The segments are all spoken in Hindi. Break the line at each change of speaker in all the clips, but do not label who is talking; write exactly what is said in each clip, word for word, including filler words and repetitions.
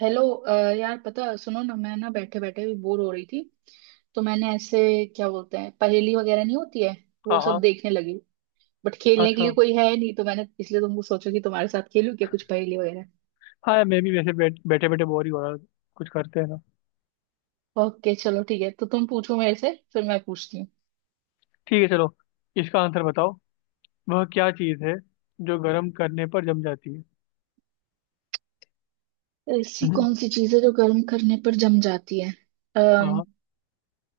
हेलो अ, यार, पता, सुनो ना, मैं ना बैठे बैठे भी बोर हो रही थी। तो मैंने ऐसे, क्या बोलते हैं, पहेली वगैरह नहीं होती है,
हाँ,
वो
हाँ।
सब देखने लगी। बट खेलने के
अच्छा।
लिए कोई है नहीं, तो मैंने इसलिए तुमको सोचा कि तुम्हारे साथ खेलूं क्या, कुछ पहेली वगैरह।
हाँ यार, मैं भी वैसे बैठ, बैठे बैठे बोर ही हो रहा था। कुछ करते हैं ना।
ओके, चलो ठीक है, तो तुम पूछो मेरे से, फिर मैं पूछती हूँ।
ठीक है, चलो। इसका आंसर बताओ। वह क्या चीज़ है जो गर्म करने पर जम जाती है?
ऐसी
हम्म।
कौन सी चीज़ है जो गर्म करने पर जम जाती है? अम्म
हाँ।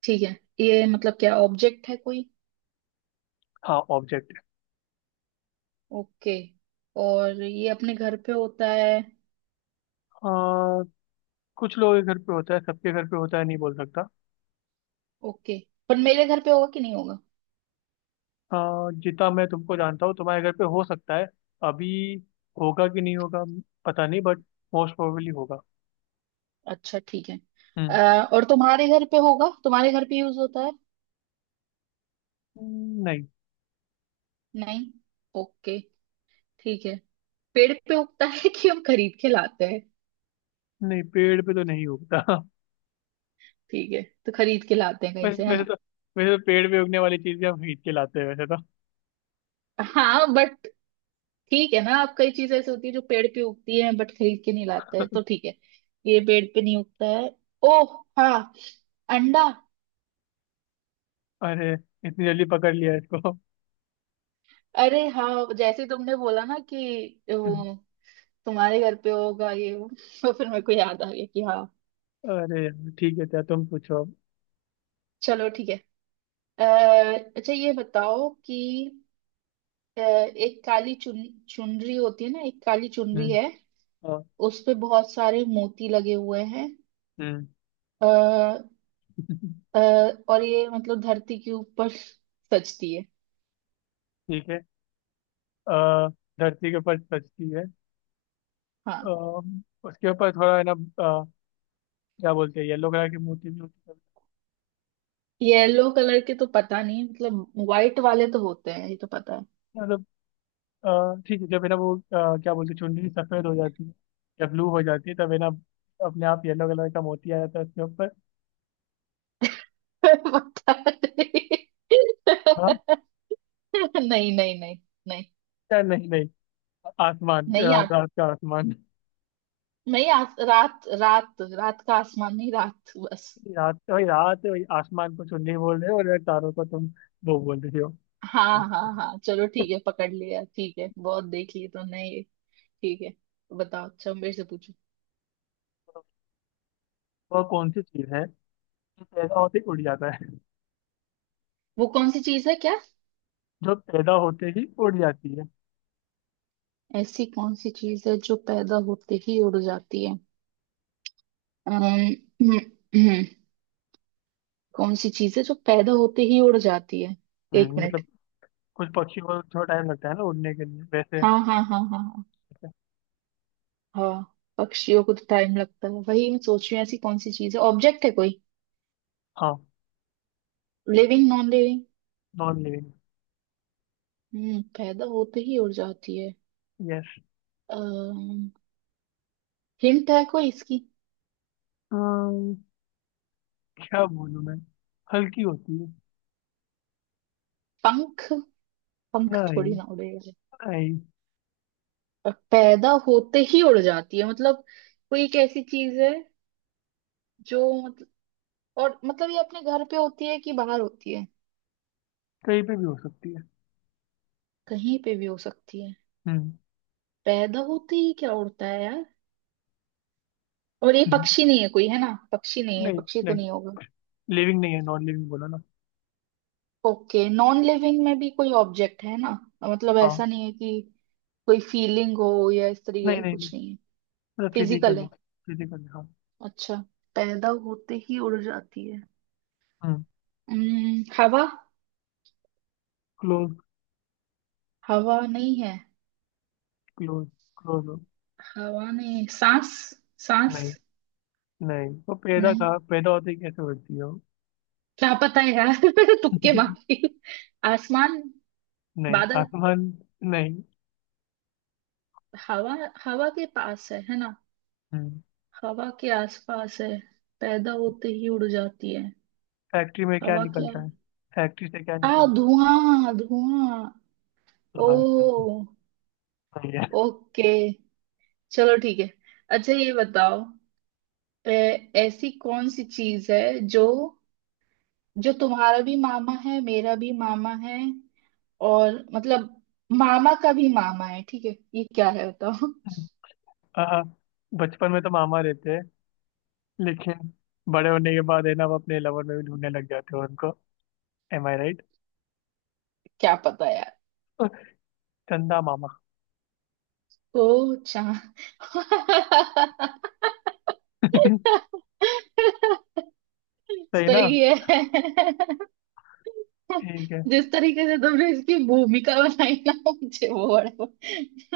ठीक है, ये मतलब क्या ऑब्जेक्ट है कोई?
हाँ ऑब्जेक्ट।
ओके। और ये अपने घर पे होता है?
हाँ कुछ लोगों के घर पे होता है, सबके घर पे होता है नहीं बोल सकता।
ओके। पर मेरे घर पे होगा कि नहीं होगा?
हाँ जितना मैं तुमको जानता हूँ, तुम्हारे घर पे हो सकता है। अभी होगा कि नहीं होगा पता नहीं, बट मोस्ट प्रोबेबली होगा।
अच्छा, ठीक है।
हम्म,
अ, और तुम्हारे घर पे होगा, तुम्हारे घर पे यूज होता है?
हम्म, नहीं।
नहीं। ओके, ठीक है। पेड़ पे उगता है कि हम खरीद के लाते हैं?
नहीं पेड़ पे तो नहीं उगता।
ठीक है, तो खरीद के लाते हैं कहीं
वैसे
से, है
वैसे
ना?
तो वैसे तो पेड़ पे उगने वाली चीजें हम खरीद के लाते हैं वैसे तो।
हाँ बट, ठीक है ना, आप कई चीजें ऐसी होती है जो पेड़ पे उगती है बट खरीद के नहीं लाते हैं, तो ठीक है, ये पेड़ पे नहीं उगता है। ओह हाँ, अंडा।
अरे इतनी जल्दी पकड़ लिया इसको!
अरे हाँ, जैसे तुमने बोला ना कि वो तुम्हारे घर पे होगा, ये वो तो फिर मेरे को याद आ गया कि हाँ।
अरे यार, ठीक है क्या, तुम पूछो अब।
चलो ठीक है। अ, अच्छा ये बताओ कि अ, एक काली चुन चुनरी होती है ना, एक काली चुनरी
हम्म।
है।
हाँ।
उस पे बहुत सारे मोती लगे हुए हैं।
हम्म।
आ, और ये मतलब धरती के ऊपर सजती है।
ठीक है। अ, धरती के ऊपर सजती है। अ,
हाँ।
उसके ऊपर थोड़ा है ना अ, क्या बोलते हैं, येलो कलर की मोती भी होती है।
येलो कलर के तो पता नहीं मतलब, व्हाइट वाले तो होते हैं, ये तो पता है।
मतलब अ, ठीक है, जब है ना वो अ, क्या बोलते हैं, चुनरी सफेद हो जाती है या ब्लू हो जाती है, तब है ना अपने आप येलो कलर का मोती आ जाता है उसके ऊपर।
पता नहीं।
हाँ।
नहीं, नहीं, नहीं। नहीं,
या नहीं, नहीं आसमान,
नहीं
अ,
आता।
रात का आसमान।
नहीं, आ, रात रात रात का आसमान नहीं, रात, बस।
रात वही, रात वही, आसमान को चुन्नी बोल रहे हो और तारों को तुम वो बोल रही हो।
हाँ, हाँ, हाँ, चलो ठीक है, पकड़ लिया, ठीक है। बहुत देख लिए तो नहीं, ठीक है। बताओ, अच्छा मेरे से पूछो।
वो कौन सी चीज है जो पैदा होते ही उड़ जाता है?
वो कौन सी चीज है क्या?
जो पैदा होते ही उड़ जाती है।
ऐसी कौन सी चीज है जो पैदा होते ही उड़ जाती है? अम्म, कौन सी चीज है जो पैदा होते ही उड़ जाती है? एक
हम्म,
मिनट।
मतलब कुछ पक्षी को थोड़ा टाइम लगता है ना उड़ने के लिए वैसे।
हाँ, हाँ, हाँ, हाँ, हाँ,
वैसे।
हाँ। पक्षियों को तो टाइम लगता है, वही मैं सोच रही हूँ, ऐसी कौन सी चीज है, ऑब्जेक्ट है कोई?
हाँ।
Living, non living?
Non living.
हम्म पैदा होते ही उड़ जाती है।
यस।
अम्म हिंट है कोई इसकी?
क्या बोलूं मैं, हल्की होती है।
पंख। पंख
नहीं।
थोड़ी ना उड़ेगा।
नहीं।
और पैदा होते ही उड़ जाती है मतलब, कोई एक ऐसी चीज है, जो, मतलब, और मतलब ये अपने घर पे होती है कि बाहर होती है?
कहीं पे भी हो सकती है।
कहीं पे भी हो सकती है।
हम्म।
पैदा होते ही क्या उड़ता है यार! और ये
हम्म,
पक्षी नहीं है कोई, है ना, पक्षी नहीं है,
नहीं।
पक्षी तो
नहीं
नहीं होगा?
लिविंग नहीं है, नॉन लिविंग बोला ना।
ओके, नॉन लिविंग में भी कोई ऑब्जेक्ट है ना, मतलब
हाँ।
ऐसा नहीं है कि कोई फीलिंग हो या इस तरीके
नहीं,
का,
नहीं, नहीं।
कुछ नहीं है?
मतलब
फिजिकल
फिजिकल है।
है?
फिजिकल हाँ।
अच्छा, पैदा होते ही उड़ जाती है।
हम्म।
हम्म, हवा।
क्लोज।
हवा नहीं है?
क्लोज। क्लोज हो।
हवा में सांस। सांस?
नहीं। नहीं वो पैदा
नहीं,
कहा, पैदा होते ही कैसे होती हो।
क्या पता है यार। तुक्के मारती हूँ। आसमान?
नहीं
बादल?
आसमान। नहीं।
हवा? हवा के पास है है ना,
हम्म।
हवा के आसपास है? पैदा होते ही उड़ जाती है।
फैक्ट्री में क्या
हवा क्या?
निकलता है? फैक्ट्री से क्या
आ
निकलता है?
धुआं, धुआं!
हाँ,
ओ,
सही है।
ओके, चलो ठीक है। अच्छा ये बताओ, ए, ऐसी कौन सी चीज है, जो जो तुम्हारा भी मामा है, मेरा भी मामा है, और मतलब मामा का भी मामा है, ठीक है ये क्या है बताओ
आहा, बचपन में तो मामा रहते हैं, लेकिन बड़े होने के बाद है ना वो अपने लवर में भी ढूंढने लग जाते हो उनको। Am I right?
क्या पता यार।
चंदा मामा।
ओ, चांद!
सही ना।
सही है।
ठीक।
जिस तरीके से तुमने इसकी भूमिका बनाई ना, मुझे वो बड़ा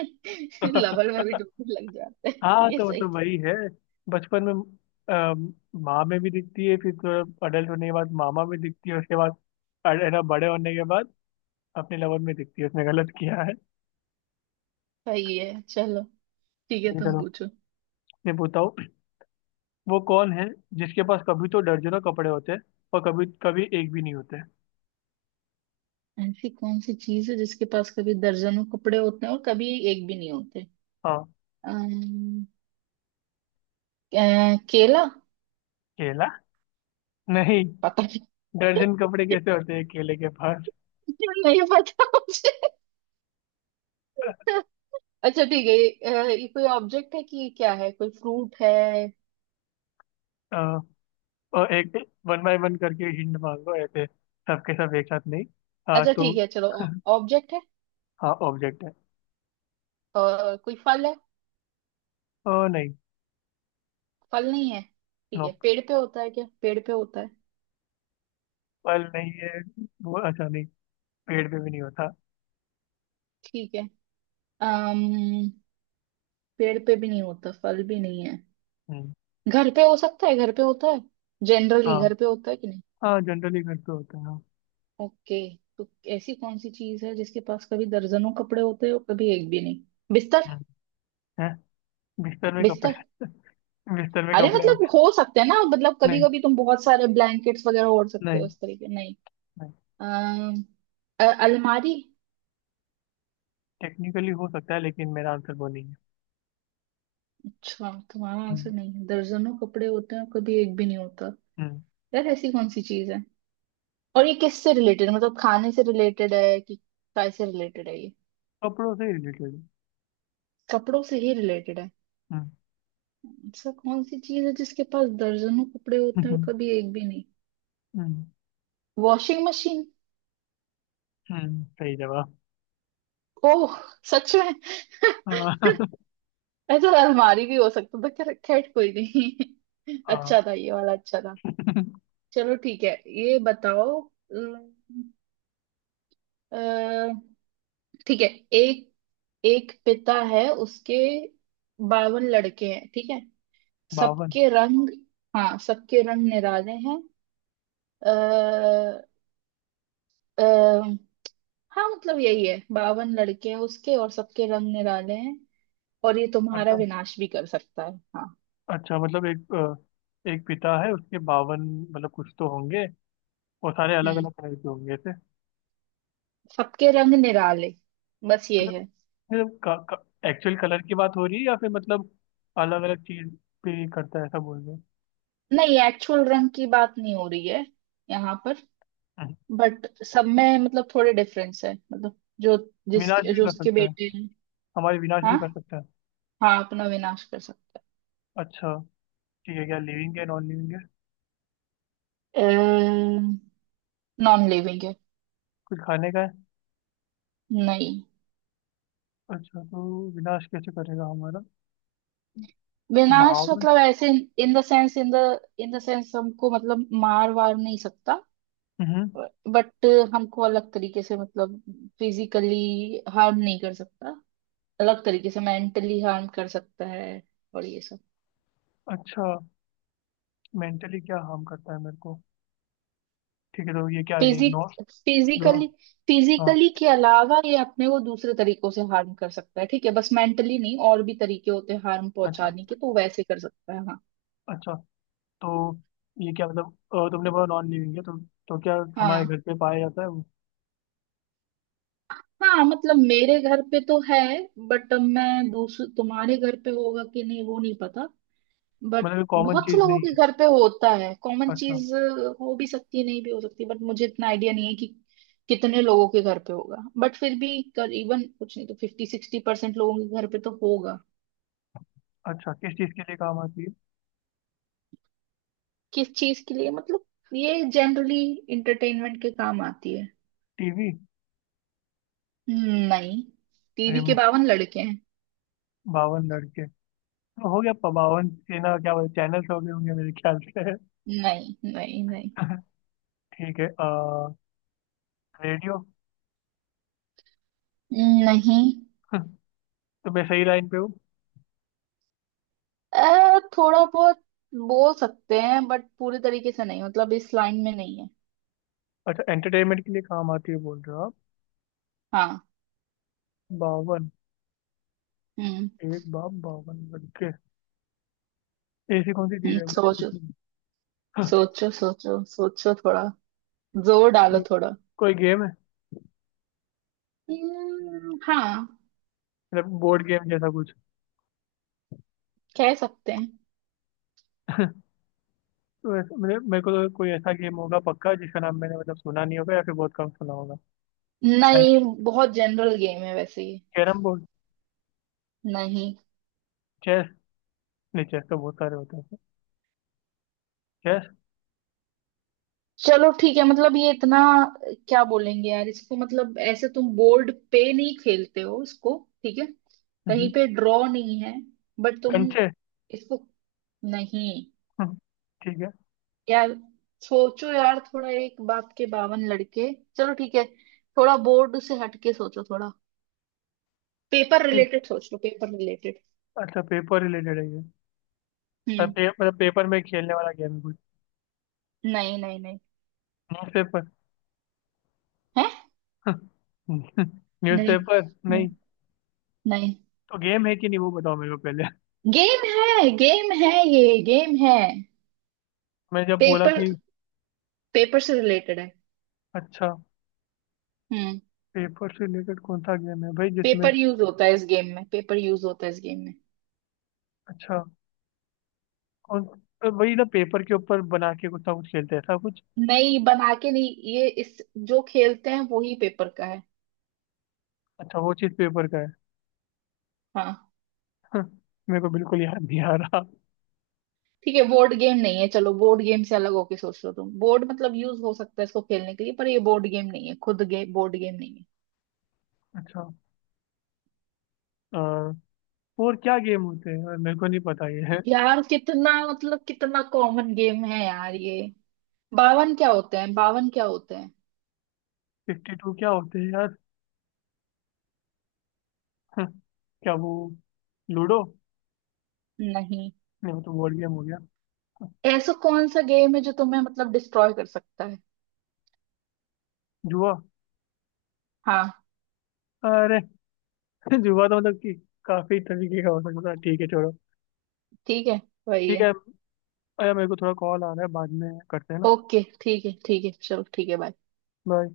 है
लवल में भी डूबने लग जाते हैं
हाँ
ये
तो
सही
मतलब
था,
वही है। बचपन में अम, माँ में भी दिखती है, फिर थोड़ा अडल्ट होने के बाद मामा में दिखती है, उसके बाद अड- है ना बड़े होने के बाद अपने लवन में दिखती है, उसने गलत किया है।
सही है। चलो ठीक है, तुम
चलो,
पूछो।
मैं बताओ। वो कौन है जिसके पास कभी तो दर्जनों कपड़े होते हैं और कभी कभी एक भी नहीं होते।
ऐसी कौन सी चीज है जिसके पास कभी दर्जनों कपड़े होते हैं और कभी एक भी नहीं होते?
हाँ।
अम्म, अ, केला?
केला? नहीं।
पता
दर्जन कपड़े कैसे होते हैं केले के पास?
नहीं पता मुझे। अच्छा ठीक है, ये, अ, ये कोई ऑब्जेक्ट है कि ये क्या है, कोई फ्रूट है?
अ, और एक वन बाय वन करके हिंट मांगो ऐसे, सबके सब एक साथ नहीं। हाँ
अच्छा
तो।
ठीक है चलो। ऑब्जेक्ट है
हाँ ऑब्जेक्ट है।
और कोई फल है?
ओ नहीं।
फल नहीं है ठीक
नो,
है, पेड़ पे होता है क्या, पेड़ पे होता है?
पल नहीं है। वो अच्छा नहीं, पेड़ पे भी नहीं होता।
ठीक है। अम्म पेड़ पे भी नहीं होता, फल भी नहीं है।
हम्म।
घर पे हो सकता है, घर पे होता है, जनरली
हाँ।
घर पे होता है कि नहीं?
हाँ जनरली घर पे होता है हाँ।
ओके। तो ऐसी कौन सी चीज है जिसके पास कभी दर्जनों कपड़े होते हैं और कभी एक भी नहीं? बिस्तर।
हम्म। हैं? बिस्तर में कपड़े?
बिस्तर।
बिस्तर में
अरे
कपड़े।
मतलब हो सकते हैं ना, मतलब कभी
नहीं,
कभी तुम बहुत सारे ब्लैंकेट्स वगैरह ओढ़ सकते हो,
नहीं,
उस तरीके, नहीं?
नहीं।
अम, अ, अलमारी?
टेक्निकली हो सकता है लेकिन मेरा आंसर वो नहीं है।
अच्छा, तुम्हारा आंसर
हम्म।
नहीं है? दर्जनों कपड़े होते हैं, कभी एक भी नहीं होता,
हम्म,
यार ऐसी कौन सी चीज है? और ये किससे रिलेटेड, मतलब खाने से रिलेटेड है कि काय से रिलेटेड है ये?
कपड़ों से रिलेटेड।
कपड़ों से ही रिलेटेड है?
हम्म।
ऐसा कौन सी चीज है जिसके पास दर्जनों कपड़े होते हैं और
हम्म।
कभी एक भी नहीं?
हम्म,
वॉशिंग मशीन?
हम्म, सही जवाब।
ओह, सच में!
हाँ।
ऐसा अलमारी भी हो सकता था, खैर खैर, कोई नहीं। अच्छा था ये वाला, अच्छा था।
हाँ।
चलो ठीक है। ये बताओ, अम, अ, ठीक है। एक एक पिता है, उसके बावन लड़के हैं, ठीक है।
बावन?
सबके रंग, हाँ सबके रंग निराले हैं। अः हाँ मतलब यही है, बावन लड़के हैं उसके और सबके रंग निराले हैं, और ये तुम्हारा
मतलब
विनाश भी कर सकता है। हाँ।
अच्छा मतलब एक अ, एक पिता है उसके बावन, मतलब कुछ तो होंगे, और सारे अलग
हम्म
अलग कलर के होंगे ऐसे?
सबके रंग निराले, बस ये है।
मतलब का, का, एक्चुअल कलर की बात हो रही है या फिर मतलब अलग अलग चीज पे करता है ऐसा बोल रहे हो?
नहीं, एक्चुअल रंग की बात नहीं हो रही है यहाँ पर,
हम्म।
बट सब में मतलब थोड़े डिफरेंस है, मतलब जो
विनाश
जिसके
भी
जो
कर
उसके
सकता है?
बेटे हैं।
हमारे विनाश भी कर
हाँ।
सकता है?
हाँ अपना विनाश कर सकता
अच्छा ठीक है, क्या लिविंग है नॉन लिविंग है?
है। नॉन लिविंग है।
कुछ खाने का है?
नहीं,
अच्छा तो विनाश कैसे करेगा हमारा?
विनाश
भावन।
मतलब ऐसे, in the sense in the in the sense हमको मतलब मार वार नहीं सकता,
हम्म।
बट हमको अलग तरीके से मतलब, फिजिकली हार्म नहीं कर सकता, अलग तरीके से मेंटली हार्म कर सकता है, और ये सब।
अच्छा मेंटली क्या हार्म करता है मेरे को? ठीक है, तो ये क्या है, ये नो।
Physic
no.
फिजिकली
हाँ।
फिजिकली के अलावा ये अपने को दूसरे तरीकों से हार्म कर सकता है, ठीक है, बस मेंटली नहीं, और भी तरीके होते हैं हार्म
अच्छा।
पहुंचाने के तो वैसे कर सकता है। हाँ,
अच्छा तो ये क्या मतलब, अ, तुमने बोला नॉन लिविंग है तो तो क्या हमारे
हाँ।
घर पे पाया जाता है वो?
हाँ मतलब मेरे घर पे तो है, बट मैं दूसरे, तुम्हारे घर पे होगा कि नहीं वो नहीं पता, बट
मतलब ये कॉमन
बहुत से
चीज
लोगों
नहीं
के
है?
घर पे होता है, कॉमन
अच्छा।
चीज हो भी सकती है नहीं भी हो सकती, बट मुझे इतना आइडिया नहीं है कि कितने लोगों के घर पे होगा, बट फिर भी करीबन, कुछ नहीं तो फिफ्टी सिक्सटी परसेंट लोगों के घर पे तो होगा।
अच्छा किस चीज के लिए काम आती है?
किस चीज के लिए मतलब, ये जनरली इंटरटेनमेंट के काम आती है।
टीवी?
नहीं, टीवी के
रिमोट?
बावन लड़के हैं?
बावन लड़के तो हो गया प- बावन ये ना क्या बोलते चैनल्स हो गए होंगे मेरे ख्याल से।
नहीं, नहीं, नहीं।
ठीक है, आ, रेडियो?
नहीं,
तो मैं सही लाइन पे हूँ?
अ, थोड़ा बहुत बोल सकते हैं बट पूरी तरीके से नहीं, मतलब इस लाइन में नहीं है।
अच्छा एंटरटेनमेंट के लिए काम आती है बोल रहे हो आप।
हाँ।
बावन।
हम्म,
एक बाप बावन लड़के। ऐसी कौन सी चीज
हम्म,
है
सोचो,
भाई?
सोचो, सोचो, सोचो थोड़ा, जोर डालो
कोई,
थोड़ा।
कोई गेम है?
हम्म, हाँ,
मतलब बोर्ड गेम जैसा कुछ?
कह सकते हैं।
तो ऐसा मेरे मेरे को तो कोई ऐसा गेम होगा पक्का जिसका नाम मैंने मतलब सुना नहीं होगा या फिर बहुत कम सुना होगा। चाइनीज?
नहीं बहुत जनरल गेम है वैसे ये।
Carrom board?
नहीं।
चेस? नहीं चेस तो बहुत सारे होते हैं। यस।
चलो ठीक है, मतलब ये इतना, क्या बोलेंगे यार इसको, मतलब ऐसे तुम बोर्ड पे नहीं खेलते हो इसको, ठीक है, कहीं
हम्म,
पे ड्रॉ नहीं है, बट तुम
कंचे?
इसको, नहीं,
हम्म, ठीक है।
यार सोचो यार थोड़ा, एक बाप के बावन लड़के। चलो ठीक है, थोड़ा बोर्ड से हटके सोचो थोड़ा, पेपर
ठीक।
रिलेटेड सोच लो, पेपर रिलेटेड।
अच्छा पेपर रिलेटेड है ये? और
हम्म।
पे, मतलब पेपर में खेलने वाला गेम है कोई?
नहीं, नहीं, नहीं।
न्यूज़पेपर?
है। नहीं,
न्यूज़पेपर।
नहीं,
नहीं।
नहीं।
तो गेम है कि नहीं वो बताओ मेरे को पहले।
गेम है, गेम है, ये गेम है।
मैं जब बोला
पेपर
कि।
पेपर से रिलेटेड है।
अच्छा
हम्म।
पेपर से रिलेटेड कौन सा गेम है भाई जिसमें?
पेपर यूज होता है इस गेम में, पेपर यूज होता है इस गेम में।
अच्छा। कौन? तो वही ना पेपर के ऊपर बना के कुछ ना कुछ खेलते हैं ऐसा कुछ?
नहीं, बना के नहीं ये, इस, जो खेलते हैं वो ही पेपर का है।
अच्छा वो चीज़ पेपर का है।
हाँ।
मेरे को बिल्कुल याद नहीं आ रहा।
ठीक है, बोर्ड गेम नहीं है, चलो बोर्ड गेम से अलग होके सोच लो, तुम बोर्ड मतलब यूज हो सकता है इसको खेलने के लिए पर ये बोर्ड गेम नहीं है। खुद गे, बोर्ड गेम नहीं है।
अच्छा। अ, और क्या गेम होते हैं और मेरे को नहीं पता ये। है
यार कितना, मतलब कितना कॉमन गेम है यार ये। बावन क्या होते हैं, बावन क्या होते हैं?
फिफ्टी टू क्या होते हैं? हाँ, क्या वो, लूडो?
नहीं।
नहीं वो तो बोर्ड गेम हो गया।
ऐसा कौन सा गेम है जो तुम्हें मतलब डिस्ट्रॉय कर सकता है?
जुआ?
हाँ,
अरे! जुआ तो मतलब कि काफी तरीके का हो सकता है, ठीक है छोड़ो।
ठीक है, वही
ठीक
है।
है। अरे मेरे को थोड़ा कॉल आ रहा है, बाद में करते हैं ना।
ओके, ठीक है, ठीक है, चलो ठीक है, बाय।
बाय।